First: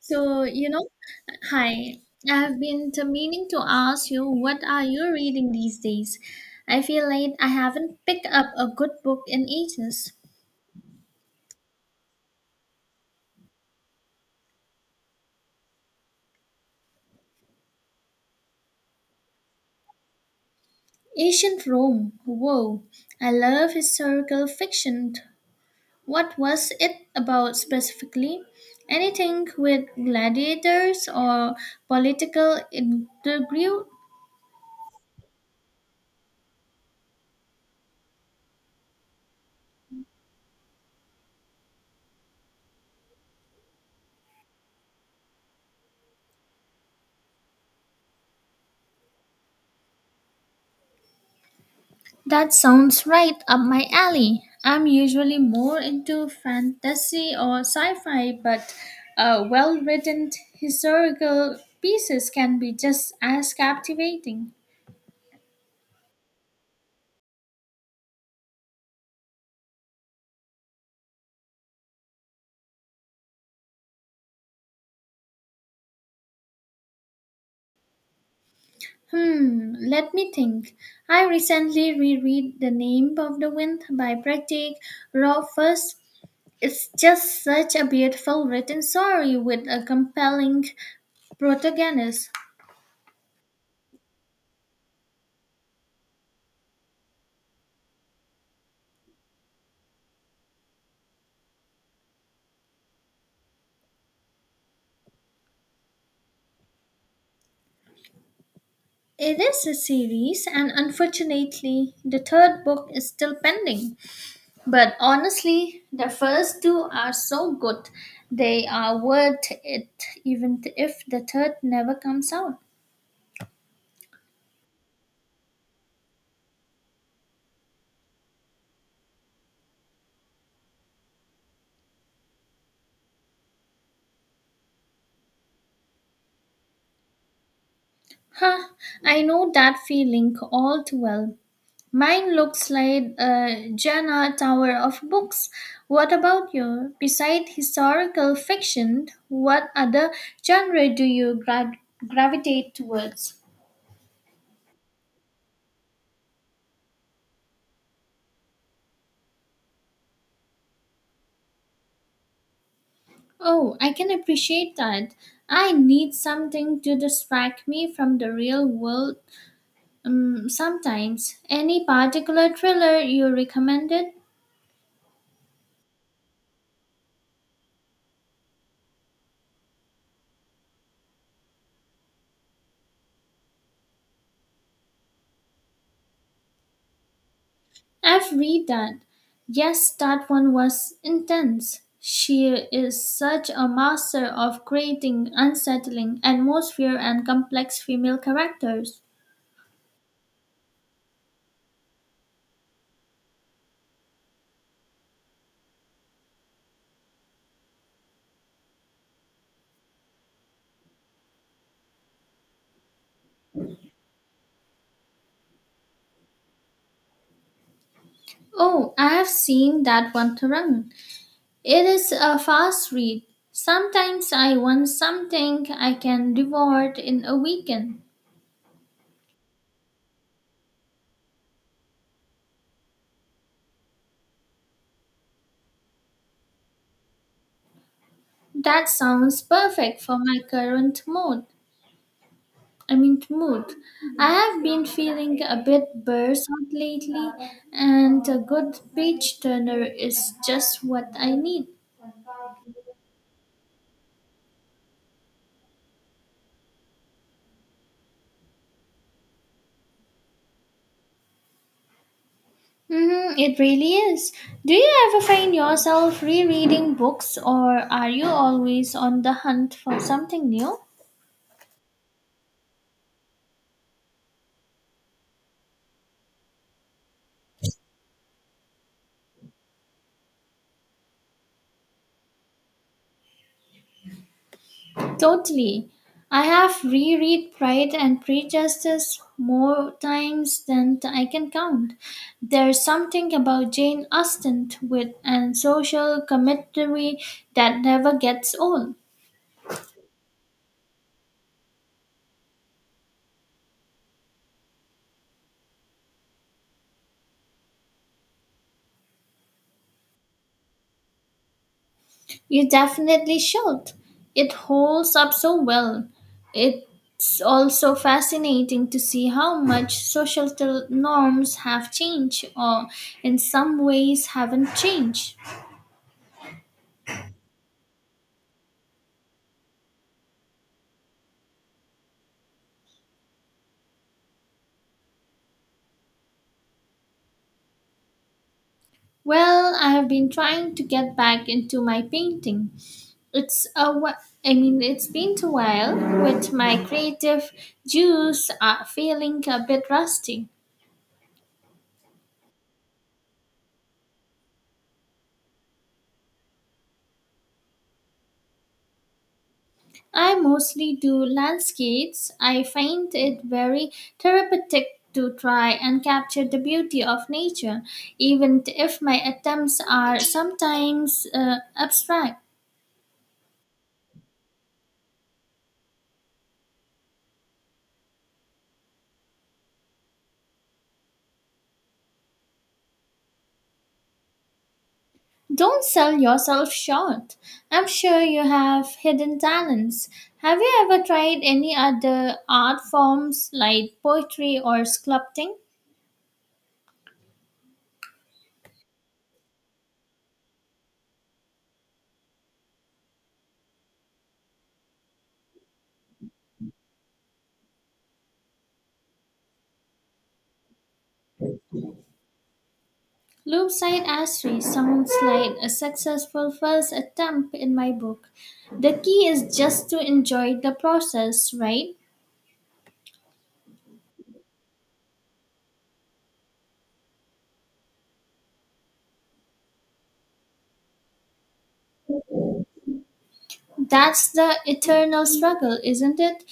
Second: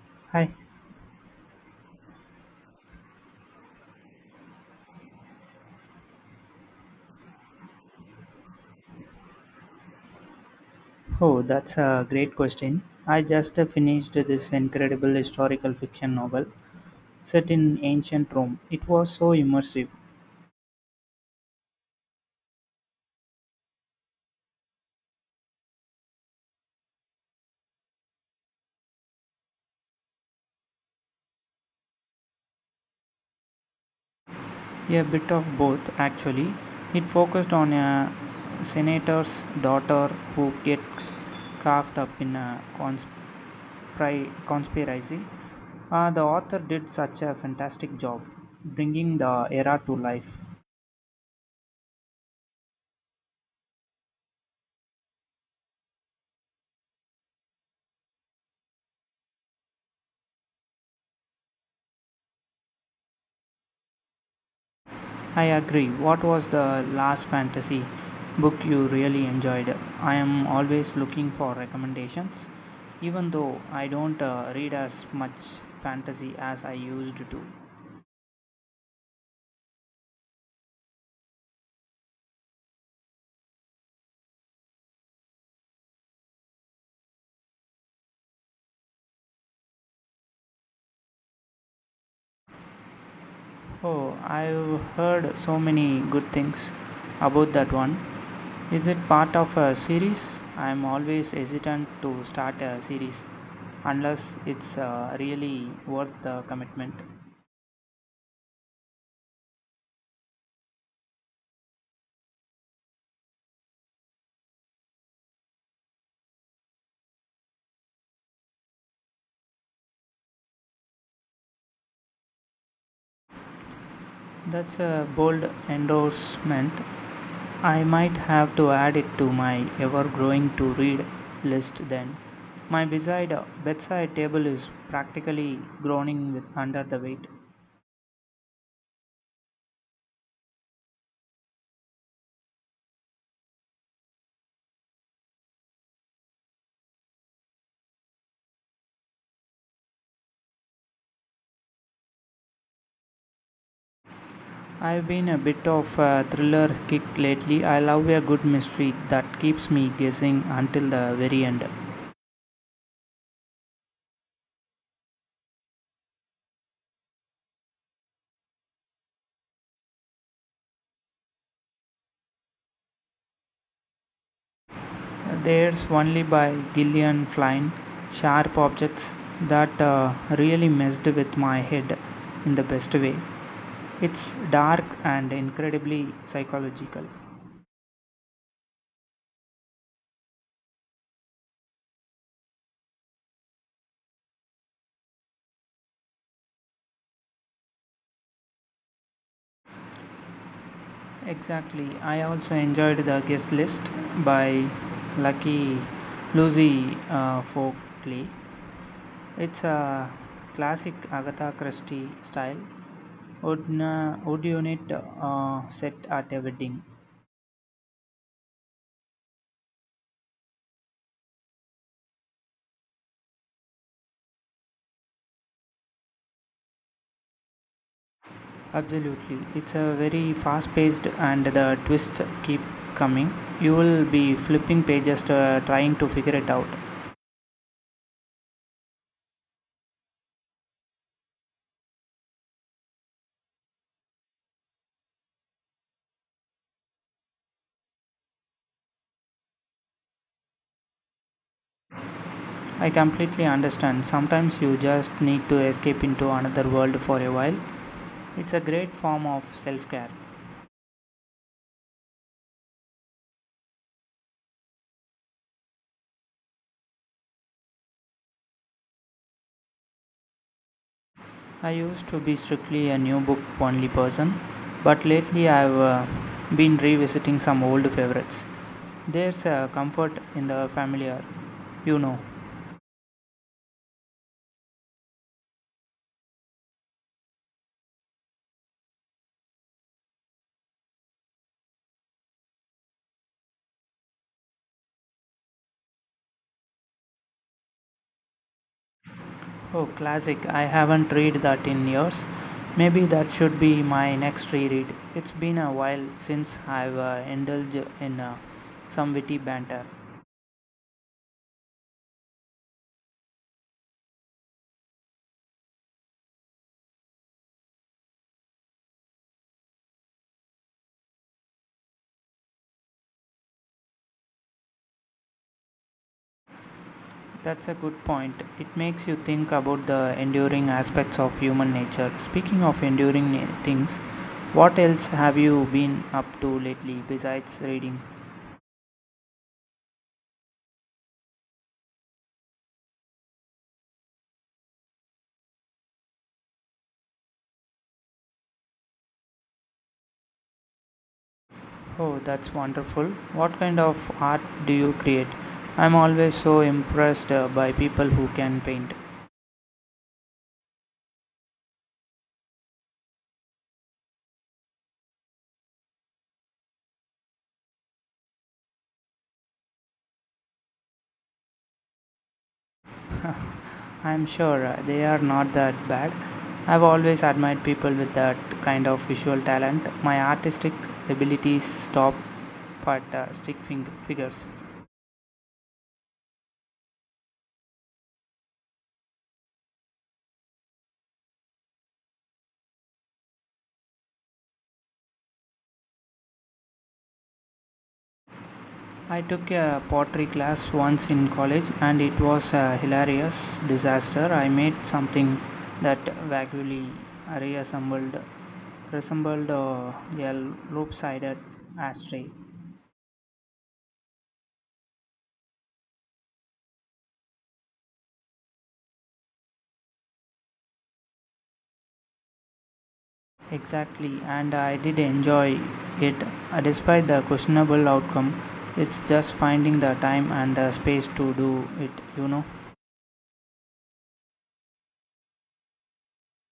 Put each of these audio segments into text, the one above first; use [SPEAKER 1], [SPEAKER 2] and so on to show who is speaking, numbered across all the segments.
[SPEAKER 1] So,
[SPEAKER 2] Hi.
[SPEAKER 1] you know, Hi, I've been to meaning to ask you, what are you reading these days? I feel like I haven't picked up a good book in ages.
[SPEAKER 2] Oh, that's a great question. I just finished this incredible historical fiction novel set in ancient Rome. It was so immersive.
[SPEAKER 1] Ancient Rome. Whoa. I love historical fiction. What was it about specifically? Anything with gladiators or political intrigue?
[SPEAKER 2] A bit of both, actually. It focused on a senator's daughter who gets caught up in a conspiracy. The author did such a fantastic job bringing the era to life.
[SPEAKER 1] That sounds right up my alley. I'm usually more into fantasy or sci fi, but well written historical pieces can be just as captivating.
[SPEAKER 2] I agree. What was the last fantasy book you really enjoyed? I am always looking for recommendations, even though I don't read as much fantasy as I used to.
[SPEAKER 1] Let me think. I recently reread The Name of the Wind by Pratik Rothfuss. It's just such a beautiful written story with a compelling protagonist.
[SPEAKER 2] Oh, I've heard so many good things about that one. Is it part of a series? I'm always hesitant to start a series unless it's really worth the commitment.
[SPEAKER 1] It is a series, and unfortunately, the third book is still pending. But honestly, the first two are so good, they are worth it, even if the third never comes out.
[SPEAKER 2] That's a bold endorsement. I might have to add it to my ever growing to read list then. My beside bedside table is practically groaning with under the weight.
[SPEAKER 1] Huh, I know that feeling all too well. Mine looks like a Jana Tower of books. What about you? Beside historical fiction, what other genre do you gravitate towards?
[SPEAKER 2] I've been a bit of a thriller kick lately. I love a good mystery that keeps me guessing until the very end.
[SPEAKER 1] Oh, I can appreciate that. I need something to distract me from the real world sometimes. Any particular thriller you recommended?
[SPEAKER 2] There's only by Gillian Flynn, sharp objects that really messed with my head in the best way. It's dark and incredibly psychological.
[SPEAKER 1] I've read that. Yes, that one was intense. She is such a master of creating unsettling atmosphere and complex female characters.
[SPEAKER 2] Exactly. I also enjoyed the guest list by Lucky Lucy Folkley. It's a classic Agatha Christie style odd unit set at a wedding.
[SPEAKER 1] Oh, I have seen that one, Tarang. It is a fast read. Sometimes I want something I can devour in a weekend.
[SPEAKER 2] Absolutely. It's a very fast paced and the twists keep coming. You will be flipping pages to, trying to figure it out.
[SPEAKER 1] That sounds perfect for my current mood. I mean mood. I have been feeling a bit burst out lately, and a good page turner is just what I need.
[SPEAKER 2] I completely understand. Sometimes you just need to escape into another world for a while. It's a great form of self care.
[SPEAKER 1] Mm-hmm, it really is. Do you ever find yourself rereading books, or are you always on the hunt for something new?
[SPEAKER 2] I used to be strictly a new book only person, but lately I've been revisiting some old favorites. There's a comfort in the familiar, you know.
[SPEAKER 1] Totally. I have reread Pride and Prejudice more times than I can count. There's something about Jane Austen with and social commentary that never gets old.
[SPEAKER 2] Oh, classic. I haven't read that in years. Maybe that should be my next reread. It's been a while since I've indulged in some witty banter.
[SPEAKER 1] You definitely should. It holds up so well. It's also fascinating to see how much social norms have changed or in some ways haven't changed.
[SPEAKER 2] That's a good point. It makes you think about the enduring aspects of human nature. Speaking of enduring things, what else have you been up to lately besides reading?
[SPEAKER 1] Well, I have been trying to get back into my painting. It's a wh- I mean, It's been a while with my creative juice are feeling a bit rusty.
[SPEAKER 2] Oh, that's wonderful. What kind of art do you create? I'm always so impressed by people who can paint.
[SPEAKER 1] I mostly do landscapes. I find it very therapeutic to try and capture the beauty of nature, even if my attempts are sometimes abstract.
[SPEAKER 2] I'm sure they are not that bad. I've always admired people with that kind of visual talent. My artistic abilities stop at stick figures.
[SPEAKER 1] Don't sell yourself short. I'm sure you have hidden talents. Have you ever tried any other art forms like poetry or sculpting?
[SPEAKER 2] I took a pottery class once in college and it was a hilarious disaster. I made something that vaguely reassembled resembled a loop-sided ashtray.
[SPEAKER 1] Loopside Asri sounds like a successful first attempt in my book. The key is just to enjoy the process, right?
[SPEAKER 2] Exactly, and I did enjoy it despite the questionable outcome. It's just finding the time and the space to do it, you know.
[SPEAKER 1] That's the eternal struggle, isn't it?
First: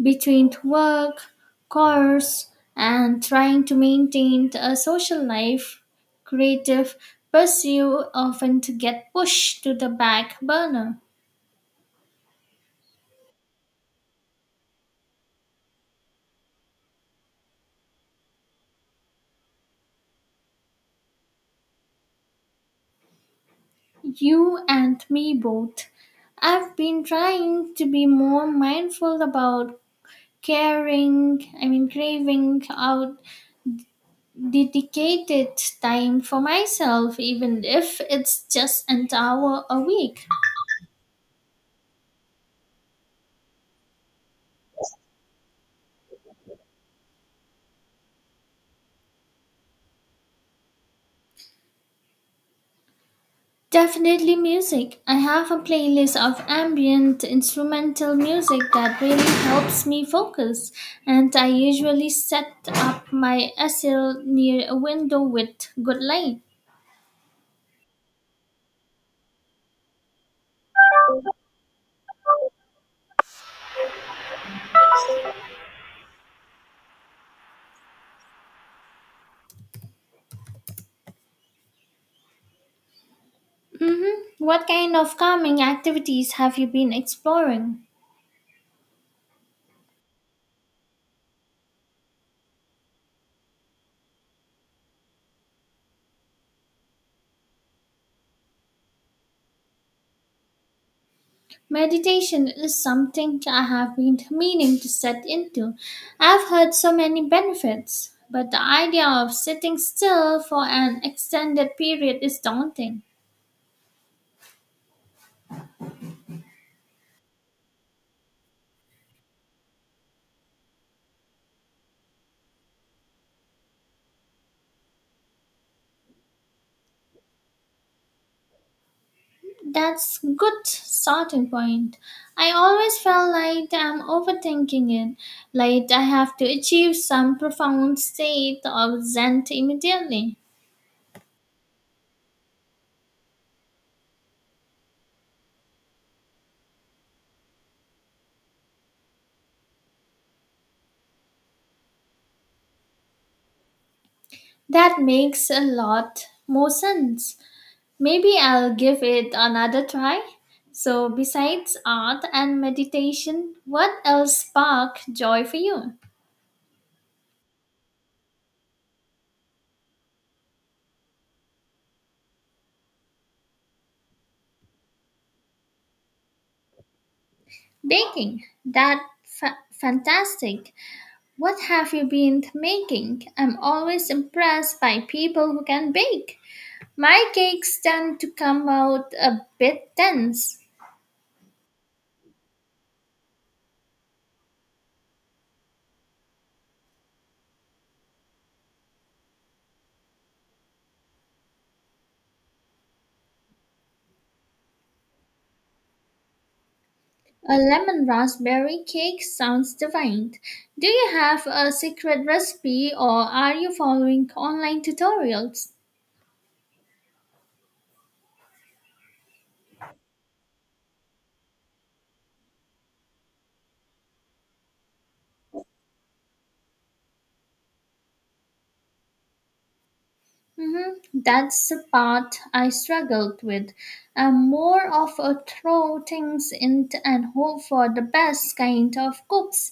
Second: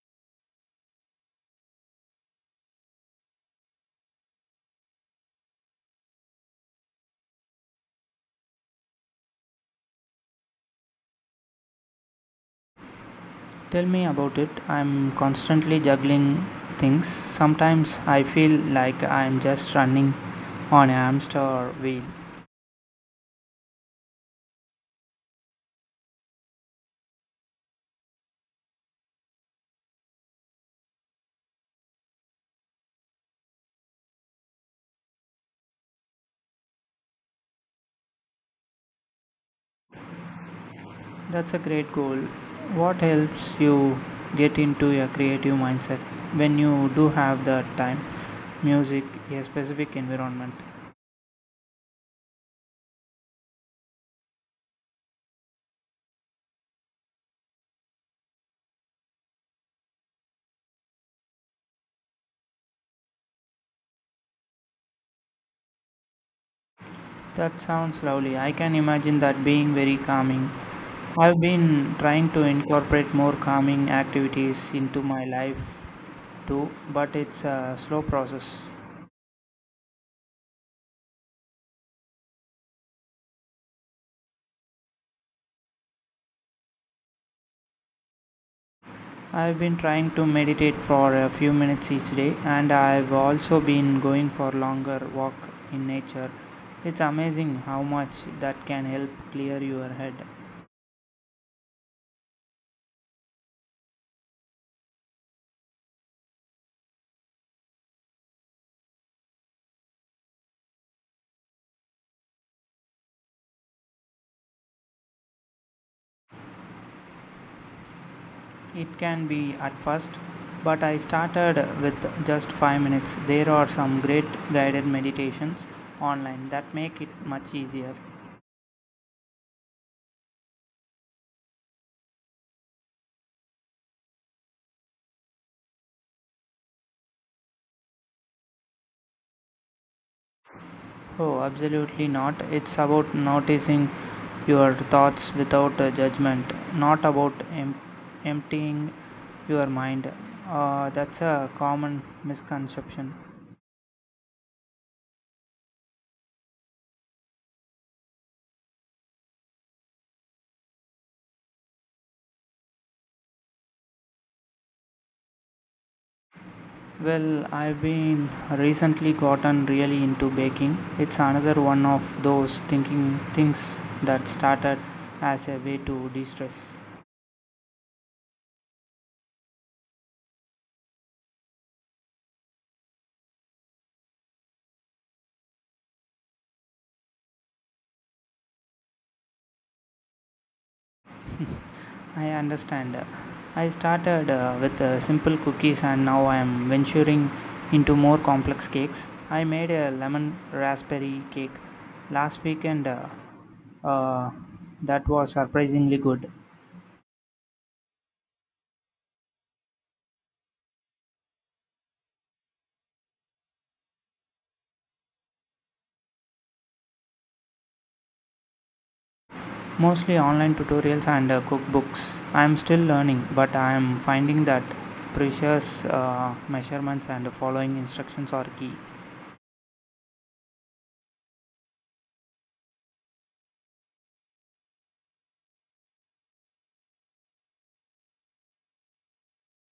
[SPEAKER 1] Between work, course, and trying to maintain a social life, creative pursuit often to get pushed to the back burner.
[SPEAKER 2] Tell me about it. I'm constantly juggling things. Sometimes I feel like I'm just running on a hamster wheel.
[SPEAKER 1] You and me both. I've been trying to be more mindful about craving out dedicated time for myself, even if it's just an hour a week.
[SPEAKER 2] That's a great goal. What helps you get into a creative mindset when you do have the time? Music, a specific environment.
[SPEAKER 1] Definitely music. I have a playlist of ambient instrumental music that really helps me focus, and I usually set up my easel near a window with good light.
[SPEAKER 2] That sounds lovely. I can imagine that being very calming. I've been trying to incorporate more calming activities into my life too, but it's a slow process.
[SPEAKER 1] What kind of calming activities have you been exploring?
[SPEAKER 2] I've been trying to meditate for a few minutes each day, and I've also been going for longer walk in nature. It's amazing how much that can help clear your head.
[SPEAKER 1] Meditation is something I have been meaning to set into. I've heard so many benefits, but the idea of sitting still for an extended period is daunting.
[SPEAKER 2] It can be at first, but I started with just 5 minutes. There are some great guided meditations online that make it much easier.
[SPEAKER 1] That's good starting point. I always felt like I'm overthinking it, like I have to achieve some profound state of Zen immediately.
[SPEAKER 2] Oh, absolutely not. It's about noticing your thoughts without judgment, not about emptying your mind. That's a common misconception.
[SPEAKER 1] That makes a lot more sense. Maybe I'll give it another try. So besides art and meditation, what else spark joy for you?
[SPEAKER 2] Well, I've been recently gotten really into baking. It's another one of those thinking things that started as a way to de-stress.
[SPEAKER 1] Baking. Fantastic. What have you been making? I'm always impressed by people who can bake. My cakes tend to come out a bit dense.
[SPEAKER 2] I understand. I started with simple cookies and now I am venturing into more complex cakes. I made a lemon raspberry cake last weekend uh, that was surprisingly good.
[SPEAKER 1] A lemon raspberry cake sounds divine. Do you have a secret recipe or are you following online tutorials?
[SPEAKER 2] Mostly online tutorials and cookbooks. I am still learning, but I am finding that precious measurements and following instructions are key.
[SPEAKER 1] That's the part I struggled with. I'm more of a throw things in and hope for the best kind of cooks.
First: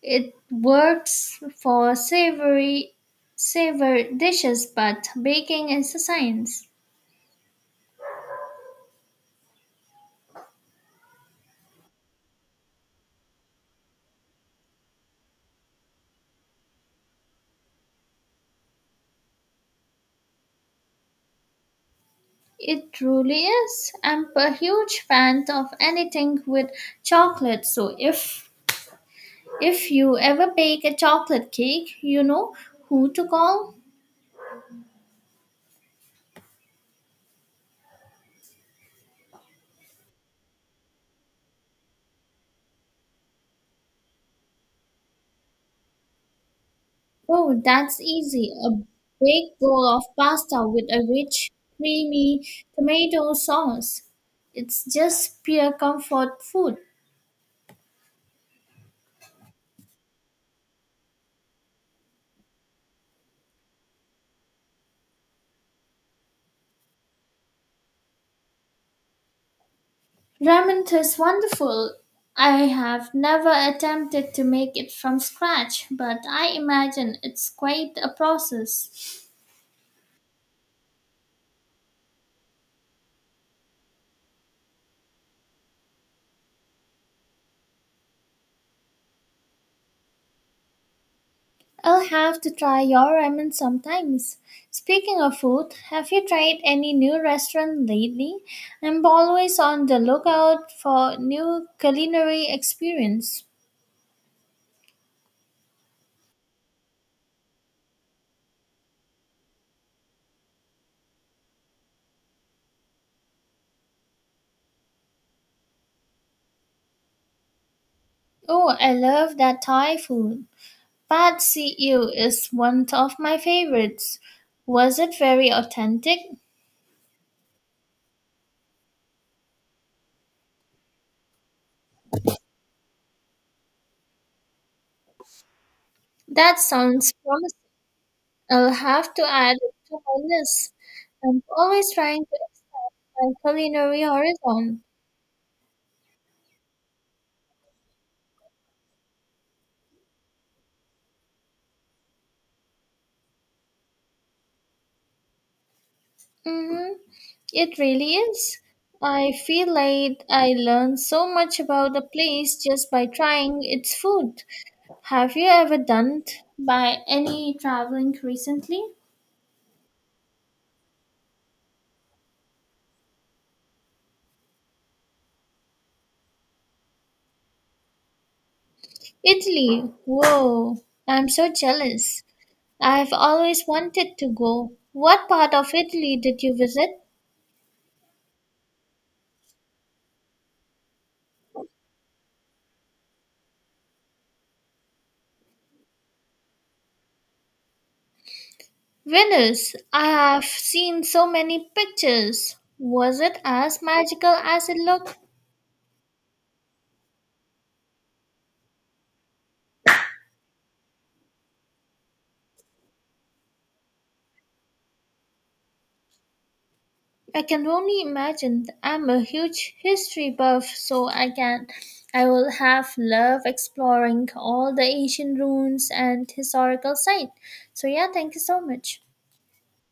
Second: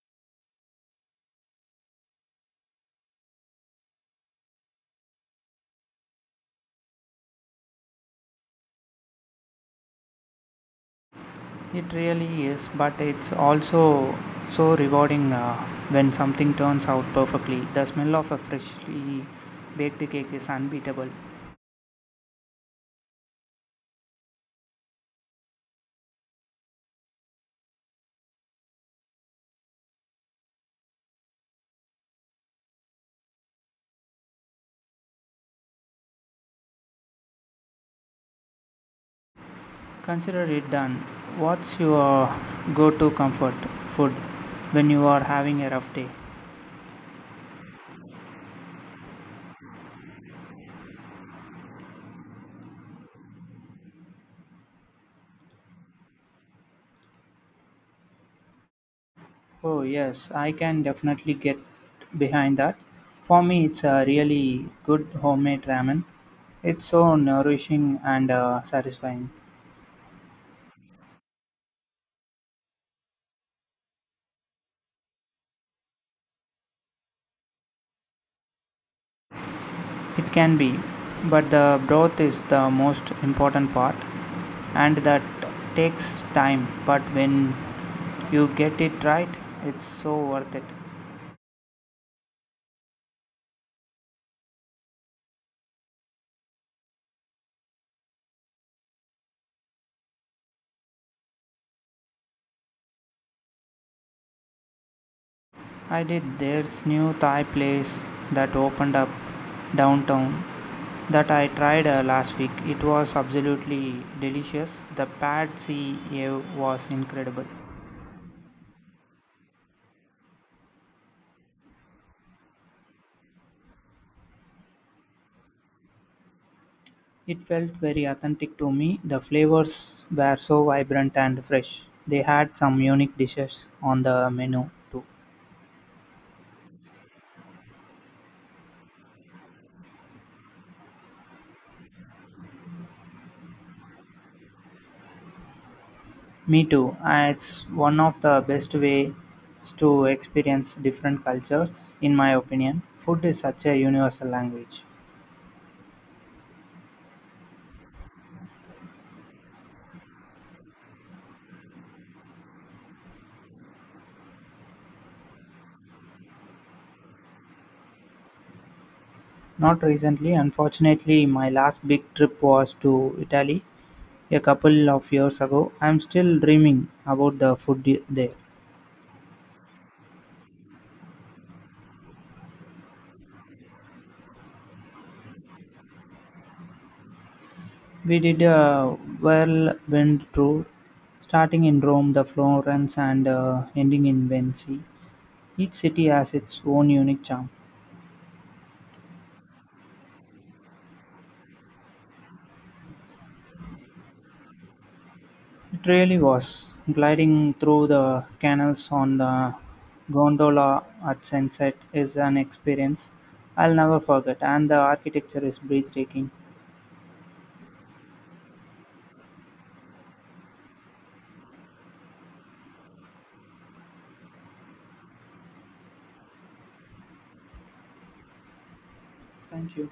[SPEAKER 1] It works for savory savor dishes, but baking is a science.
[SPEAKER 2] It really is, but it's also so rewarding when something turns out perfectly. The smell of a freshly baked cake is unbeatable.
[SPEAKER 1] It truly is. I'm a huge fan of anything with chocolate. So if you ever bake a chocolate cake, you know who to call.
[SPEAKER 2] Consider it done. What's your go to comfort food when you are having a rough day?
[SPEAKER 1] Oh, that's easy. A big bowl of pasta with a rich, creamy tomato sauce. It's just pure comfort food.
[SPEAKER 2] Oh, yes, I can definitely get behind that. For me, it's a really good homemade ramen. It's so nourishing and satisfying.
[SPEAKER 1] Ramen is wonderful. I have never attempted to make it from scratch, but I imagine it's quite a process.
[SPEAKER 2] It can be, but the broth is the most important part and that takes time. But when you get it right, it's so worth it.
[SPEAKER 1] I'll have to try your ramen sometimes. Speaking of food, have you tried any new restaurant lately? I'm always on the lookout for new culinary experience.
[SPEAKER 2] I did there's new Thai place that opened up downtown that I tried last week. It was absolutely delicious. The pad see ew was incredible.
[SPEAKER 1] Oh, I love that Thai food. Pad See Ew is one of my favorites. Was it very authentic?
[SPEAKER 2] It felt very authentic to me. The flavors were so vibrant and fresh. They had some unique dishes on the menu too.
[SPEAKER 1] That sounds promising. I'll have to add it to my list. I'm always trying to expand my culinary horizon.
[SPEAKER 2] Me too. It's one of the best ways to experience different cultures, in my opinion. Food is such a universal language.
[SPEAKER 1] Mm-hmm. It really is. I feel like I learned so much about a place just by trying its food. Have you ever done by any traveling recently?
[SPEAKER 2] Not recently, unfortunately, my last big trip was to Italy a couple of years ago. I'm still dreaming about the food there.
[SPEAKER 1] Italy. Whoa, I'm so jealous. I've always wanted to go. What part of Italy did you visit?
[SPEAKER 2] We did a whirlwind tour, starting in Rome, the Florence, and ending in Venice. Each city has its own unique charm.
[SPEAKER 1] Venice, I have seen so many pictures. Was it as magical as it looked?
[SPEAKER 2] It really was. Gliding through the canals on the gondola at sunset is an experience I'll never forget, and the architecture is breathtaking.
[SPEAKER 1] I can only imagine. I'm a huge history buff, so I will have love exploring all the ancient ruins and historical sites. So yeah, thank you so much.
[SPEAKER 2] Thank you.